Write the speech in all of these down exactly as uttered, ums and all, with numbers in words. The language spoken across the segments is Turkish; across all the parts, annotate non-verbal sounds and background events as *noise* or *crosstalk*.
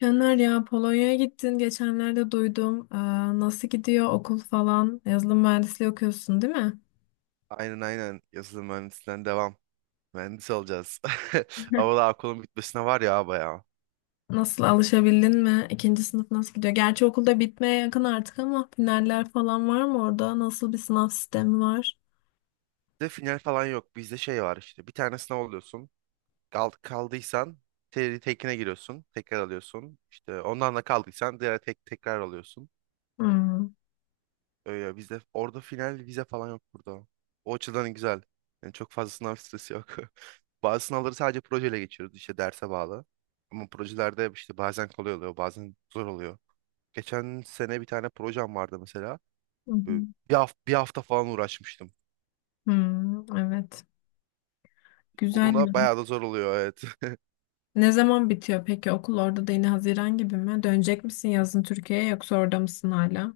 Caner ya Polonya'ya gittin geçenlerde duydum. Aa, nasıl gidiyor okul falan? Yazılım mühendisliği okuyorsun değil mi? Aynen aynen yazılım mühendisliğinden devam. Mühendis olacağız. *laughs* Ama *laughs* daha okulun bitmesine var ya bayağı. Nasıl alışabildin mi? İkinci sınıf nasıl gidiyor? Gerçi okulda bitmeye yakın artık ama finaller falan var mı orada? Nasıl bir sınav sistemi var? Bizde final falan yok. Bizde şey var işte. Bir tane sınav alıyorsun. Kal kaldıysan te- tekine giriyorsun. Tekrar alıyorsun. İşte ondan da kaldıysan diğer tek tekrar alıyorsun. Hmm. Öyle bizde orada final vize falan yok burada. O açıdan güzel. Yani çok fazla sınav stresi yok. *laughs* Bazı sınavları sadece projeyle geçiyoruz. İşte derse bağlı. Ama projelerde işte bazen kolay oluyor, bazen zor oluyor. Geçen sene bir tane projem vardı mesela. Hı hı. Böyle bir hafta, bir hafta falan uğraşmıştım. Hmm, evet. Güzel ya. Olduğunda bayağı da zor oluyor, evet. Ne zaman bitiyor peki okul orada da yine Haziran gibi mi? Dönecek misin yazın Türkiye'ye yoksa orada mısın hala?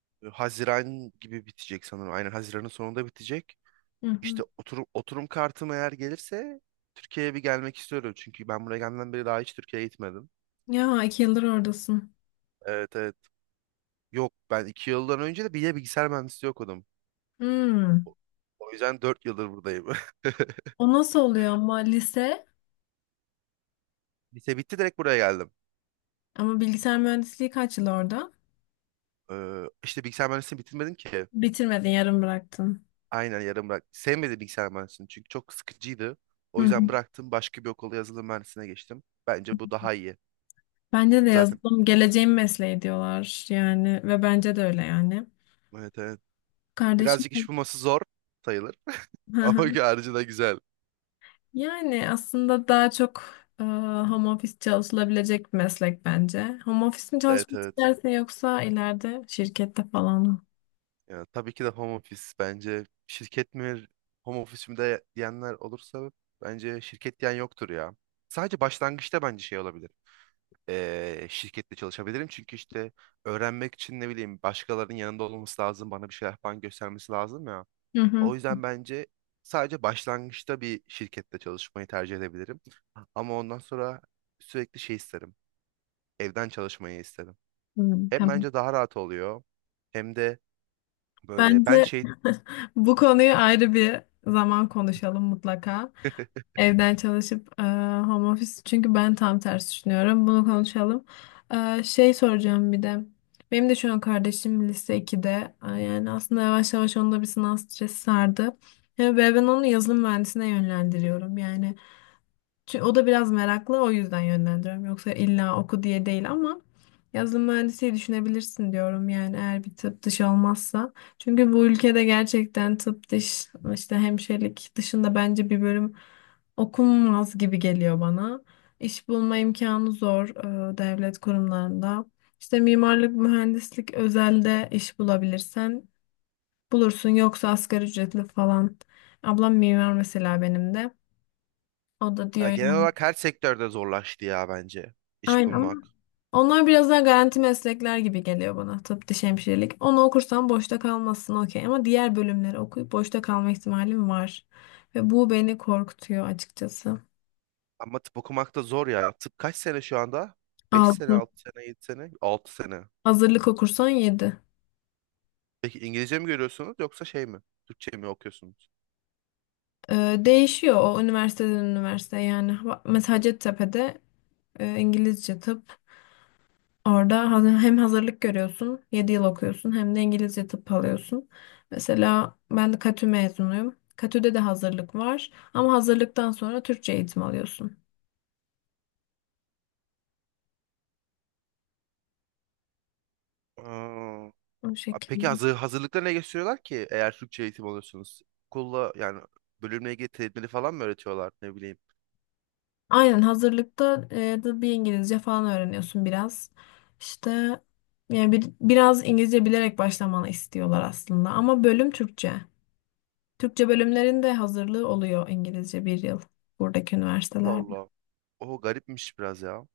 *laughs* Haziran gibi bitecek sanırım. Aynen Haziran'ın sonunda bitecek. Hı hı. İşte oturum, oturum kartım eğer gelirse Türkiye'ye bir gelmek istiyorum. Çünkü ben buraya gelmeden beri daha hiç Türkiye'ye gitmedim. Ya iki yıldır oradasın. Evet evet. Yok, ben iki yıldan önce de bir de bilgisayar mühendisliği okudum. Hmm. O o yüzden dört yıldır buradayım. *laughs* O nasıl oluyor ama lise? Lise bitti, direkt buraya geldim. Ama bilgisayar mühendisliği kaç yıl orada? Ee, işte bilgisayar mühendisliğini bitirmedim ki. Bitirmedin, yarım bıraktın. Aynen yarım bırak. Sevmedim bilgisayar mühendisliğini çünkü çok sıkıcıydı. Hı O yüzden hı. bıraktım. Başka bir okula, yazılım mühendisliğine geçtim. Bence bu daha iyi. Bence de Zaten yazılım geleceğin mesleği diyorlar yani ve bence de öyle yani. evet evet. Kardeşim. Birazcık iş bulması zor sayılır. Hı *laughs* Ama hı. harcı da güzel. Yani aslında daha çok e, home office çalışılabilecek bir meslek bence. Home office mi Evet çalışmak evet. istersin yoksa ileride şirkette falan mı? Ya, tabii ki de home office. Bence şirket mi home office mi de diyenler olursa bence şirket diyen yoktur ya. Sadece başlangıçta bence şey olabilir. Ee, şirkette çalışabilirim çünkü işte öğrenmek için, ne bileyim, başkalarının yanında olması lazım. Bana bir şeyler falan göstermesi lazım ya. Hı hı. O yüzden bence sadece başlangıçta bir şirkette çalışmayı tercih edebilirim. Ama ondan sonra sürekli şey isterim. Evden çalışmayı isterim. Hı, Hem tamam. bence daha rahat oluyor hem de böyle ben Bence şey. *laughs* bu konuyu ayrı bir zaman konuşalım mutlaka. *laughs* Evden çalışıp e, home office çünkü ben tam tersi düşünüyorum. Bunu konuşalım. E, şey soracağım bir de. Benim de şu an kardeşim lise ikide. E, yani aslında yavaş yavaş onda bir sınav stresi sardı. E, Ve ben onu yazılım mühendisine yönlendiriyorum. Yani Çü- O da biraz meraklı o yüzden yönlendiriyorum. Yoksa illa oku diye değil ama yazılım mühendisliği düşünebilirsin diyorum yani eğer bir tıp dışı olmazsa. Çünkü bu ülkede gerçekten tıp dış işte hemşirelik dışında bence bir bölüm okunmaz gibi geliyor bana. İş bulma imkanı zor e, devlet kurumlarında. İşte mimarlık, mühendislik özelde iş bulabilirsen bulursun yoksa asgari ücretli falan. Ablam mimar mesela benim de. O da Ya, diyor. genel olarak her sektörde zorlaştı ya bence iş Aynen, ama bulmak. onlar biraz daha garanti meslekler gibi geliyor bana. Tıp, diş hemşirelik. Onu okursan boşta kalmazsın okey. Ama diğer bölümleri okuyup boşta kalma ihtimalim var. Ve bu beni korkutuyor açıkçası. Ama tıp okumak da zor ya. Tıp kaç sene şu anda? Beş sene, Altı. altı sene, yedi sene, altı sene. Hazırlık okursan yedi Peki İngilizce mi görüyorsunuz yoksa şey mi? Türkçe mi okuyorsunuz? Değişiyor o üniversiteden üniversiteye yani. Bak, mesela Hacettepe'de e, İngilizce tıp. Orada hani hem hazırlık görüyorsun, yedi yıl okuyorsun hem de İngilizce tıp alıyorsun. Mesela ben de K T Ü mezunuyum. K T Ü'de de hazırlık var ama hazırlıktan sonra Türkçe eğitim alıyorsun. Aa, O peki şekilde. hazır, hazırlıkta ne gösteriyorlar ki eğer Türkçe eğitim alıyorsunuz? Okulla, yani bölümle ilgili terimleri falan mı öğretiyorlar, ne bileyim. Aynen hazırlıkta e, da bir İngilizce falan öğreniyorsun biraz. İşte yani bir, biraz İngilizce bilerek başlamanı istiyorlar aslında ama bölüm Türkçe. Türkçe bölümlerin de hazırlığı oluyor İngilizce bir yıl buradaki Allah üniversitelerde. Allah. O garipmiş biraz ya.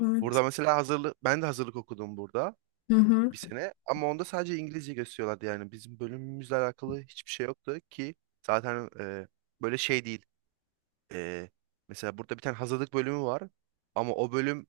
Evet. Burada mesela hazırlık, ben de hazırlık okudum burada Hı hı. bir sene, ama onda sadece İngilizce gösteriyorlardı. Yani bizim bölümümüzle alakalı hiçbir şey yoktu ki zaten e, böyle şey değil. E, Mesela burada bir tane hazırlık bölümü var ama o bölüm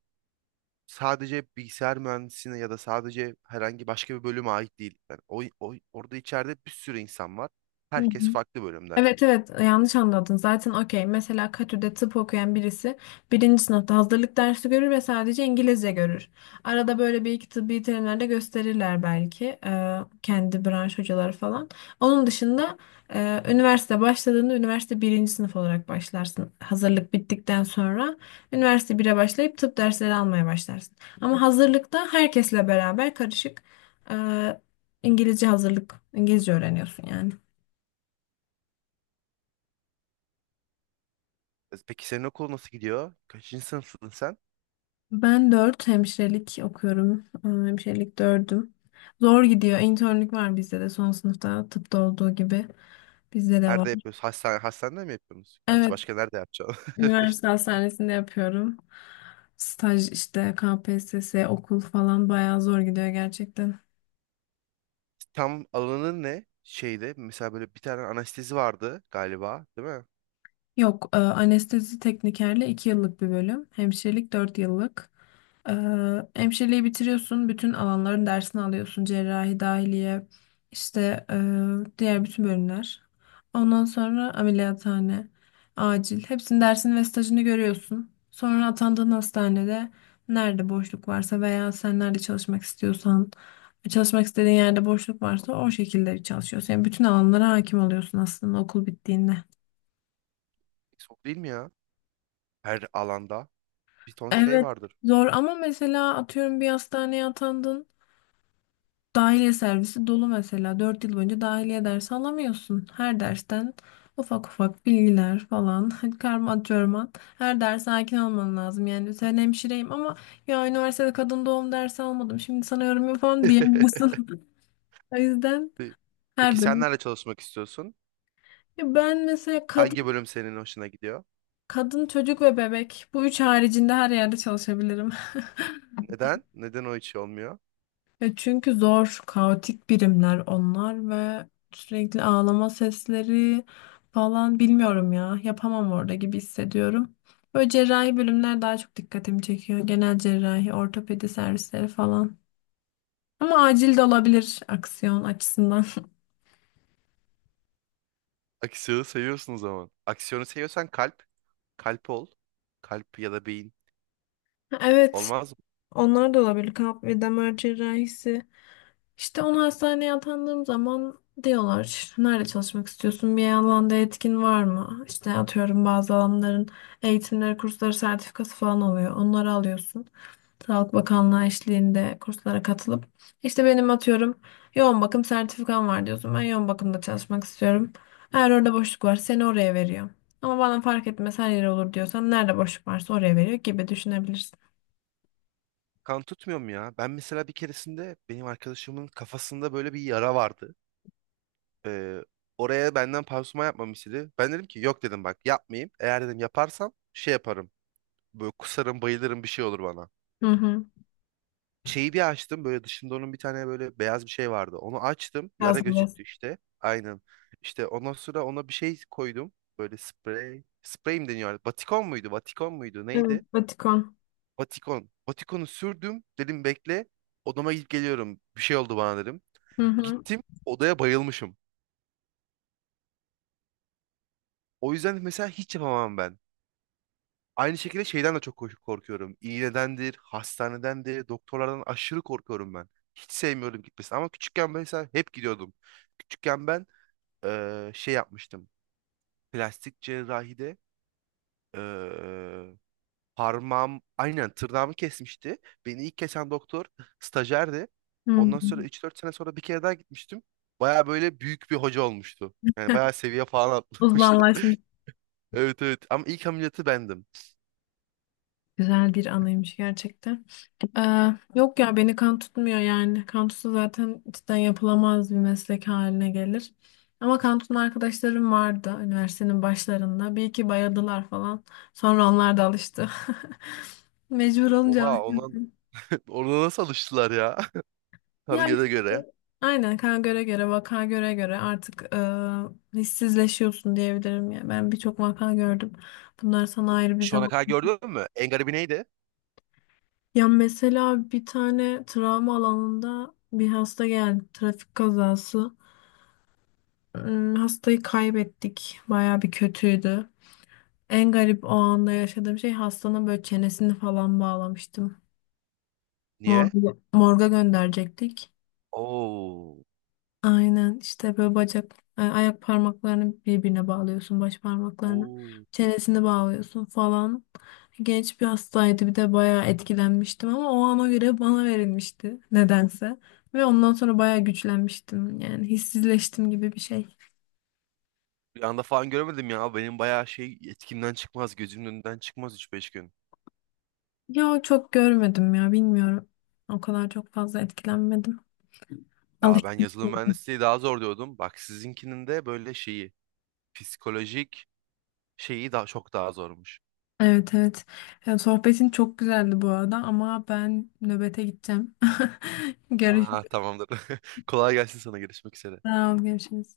sadece bilgisayar mühendisliğine ya da sadece herhangi başka bir bölüme ait değil. Yani o, o- orada içeride bir sürü insan var. Hı hı. Herkes farklı bölümden. Evet, evet, yanlış anladın zaten okey mesela Katü'de tıp okuyan birisi birinci sınıfta hazırlık dersi görür ve sadece İngilizce görür. Arada böyle bir iki tıbbi terimler de gösterirler belki e, kendi branş hocaları falan. Onun dışında e, üniversite başladığında üniversite birinci sınıf olarak başlarsın. Hazırlık bittikten sonra üniversite bire başlayıp tıp dersleri almaya başlarsın. Ama hazırlıkta herkesle beraber karışık e, İngilizce hazırlık İngilizce öğreniyorsun yani. E, Peki senin okul nasıl gidiyor? Kaçıncı sınıfsın sen? Ben dört hemşirelik okuyorum. Ee, Hemşirelik dördüm. Zor gidiyor. İnternlük var bizde de son sınıfta tıpta olduğu gibi. Bizde de var. Nerede yapıyorsun? Hastane, hastanede mi yapıyorsunuz? Gerçi Evet, başka nerede yapacağım? üniversite hastanesinde yapıyorum. Staj işte K P S S, okul falan bayağı zor gidiyor gerçekten. *laughs* Tam alanın ne? Şeyde mesela böyle bir tane anestezi vardı galiba, değil mi? Yok, e, anestezi teknikerle iki yıllık bir bölüm, hemşirelik dört yıllık. E, hemşireliği bitiriyorsun, bütün alanların dersini alıyorsun. Cerrahi, dahiliye, işte e, diğer bütün bölümler. Ondan sonra ameliyathane, acil. Hepsinin dersini ve stajını görüyorsun. Sonra atandığın hastanede nerede boşluk varsa veya sen nerede çalışmak istiyorsan, çalışmak istediğin yerde boşluk varsa o şekilde çalışıyorsun. Yani bütün alanlara hakim oluyorsun aslında okul bittiğinde. Çok değil mi ya? Her alanda bir ton şey Evet, vardır. zor ama mesela atıyorum bir hastaneye atandın. Dahiliye servisi dolu mesela. Dört yıl boyunca dahiliye dersi alamıyorsun. Her dersten ufak ufak bilgiler falan *laughs* karma çorman. Her derse hakim olman lazım. Yani sen hemşireyim ama ya üniversitede kadın doğum dersi almadım. Şimdi sana yorum yapamam *laughs* diyemiyorsun. *laughs* O yüzden Peki her sen bölüm. nerede çalışmak istiyorsun? Ya, ben mesela Hangi kadın, bölüm senin hoşuna gidiyor? kadın çocuk ve bebek bu üç haricinde her yerde çalışabilirim. Neden? Neden o hiç olmuyor? Ya çünkü zor, kaotik birimler onlar ve sürekli ağlama sesleri falan bilmiyorum ya. Yapamam orada gibi hissediyorum. Böyle cerrahi bölümler daha çok dikkatimi çekiyor. Genel cerrahi, ortopedi servisleri falan. Ama acil de olabilir aksiyon açısından. *laughs* Aksiyonu seviyorsun o zaman. Aksiyonu seviyorsan kalp. Kalp ol. Kalp ya da beyin. Evet, Olmaz mı? onlar da olabilir. Kalp ve damar cerrahisi. İşte onu hastaneye atandığım zaman diyorlar nerede çalışmak istiyorsun bir alanda etkin var mı? İşte atıyorum bazı alanların eğitimleri, kursları, sertifikası falan oluyor. Onları alıyorsun. Sağlık Bakanlığı eşliğinde kurslara katılıp işte benim atıyorum yoğun bakım sertifikam var diyorsun. Ben yoğun bakımda çalışmak istiyorum. Eğer orada boşluk var seni oraya veriyor. Ama bana fark etmez her yere olur diyorsan nerede boşluk varsa oraya veriyor gibi düşünebilirsin. Kan tutmuyor mu ya? Ben mesela bir keresinde benim arkadaşımın kafasında böyle bir yara vardı. Ee, Oraya benden pansuman yapmamı istedi. Ben dedim ki yok, dedim, bak yapmayayım. Eğer, dedim, yaparsam şey yaparım. Böyle kusarım, bayılırım, bir şey olur bana. Hı hı. Şeyi bir açtım, böyle dışında onun bir tane böyle beyaz bir şey vardı. Onu açtım. Biraz. Yara gözüktü işte. Aynen. İşte ondan sonra ona bir şey koydum. Böyle sprey. Sprey mi deniyor artık? Batikon muydu? Batikon muydu? Evet, Neydi? Vatikan. Batikon. Batikonu sürdüm. Dedim bekle. Odama gidip geliyorum. Bir şey oldu bana, dedim. Hı hı. Gittim. Odaya bayılmışım. O yüzden mesela hiç yapamam ben. Aynı şekilde şeyden de çok ko- korkuyorum. İğnedendir, hastanedendir, doktorlardan aşırı korkuyorum ben. Hiç sevmiyorum gitmesini ama küçükken mesela hep gidiyordum. Küçükken ben eee, şey yapmıştım. Plastik cerrahide eee parmağım, aynen tırnağımı kesmişti. Beni ilk kesen doktor stajyerdi. Hı Ondan sonra hı. üç dört sene sonra bir kere daha gitmiştim. Baya böyle büyük bir hoca olmuştu. Yani bayağı seviye falan atlamıştı. Uzmanlaşmış. *laughs* Evet evet, ama ilk ameliyatı bendim. Güzel bir anıymış gerçekten. Ee, yok ya beni kan tutmuyor yani. Kan tutsa zaten cidden yapılamaz bir meslek haline gelir. Ama kan tutan arkadaşlarım vardı üniversitenin başlarında. Bir iki bayadılar falan. Sonra onlar da alıştı. *laughs* Mecbur olunca Oha, alıştı. ondan. *laughs* Ona nasıl alıştılar ya? Tanrı, Ya göre işte, göre. aynen kan göre göre vaka göre göre artık e, hissizleşiyorsun diyebilirim ya. Ben birçok vaka gördüm. Bunlar sana ayrı bir Şu ana zaman. kadar gördün mü? En garibi neydi? Ya mesela bir tane travma alanında bir hasta geldi. Trafik kazası. Hmm, Hastayı kaybettik. Baya bir kötüydü. En garip o anda yaşadığım şey hastanın böyle çenesini falan bağlamıştım. Niye? Morga, morga gönderecektik. Oo. Aynen işte böyle bacak, e, ayak parmaklarını birbirine bağlıyorsun, baş parmaklarını, Oo. çenesini bağlıyorsun falan. Genç bir hastaydı bir de bayağı etkilenmiştim ama o ana göre bana verilmişti nedense. Ve ondan sonra bayağı güçlenmiştim yani hissizleştim gibi bir şey. Bir anda falan göremedim ya. Benim bayağı şey, etkimden çıkmaz. Gözümün önünden çıkmaz üç beş gün. Yo çok görmedim ya bilmiyorum. O kadar çok fazla etkilenmedim. *laughs* Aa, ben Alıştım yazılım çünkü. mühendisliği daha zor diyordum. Bak, sizinkinin de böyle şeyi. Psikolojik şeyi daha çok daha zormuş. Evet, evet. Ya, sohbetin çok güzeldi bu arada ama ben nöbete gideceğim. *laughs* Görüşürüz. Aa, tamamdır. *laughs* Kolay gelsin sana. Görüşmek üzere. Sağ ol, görüşürüz.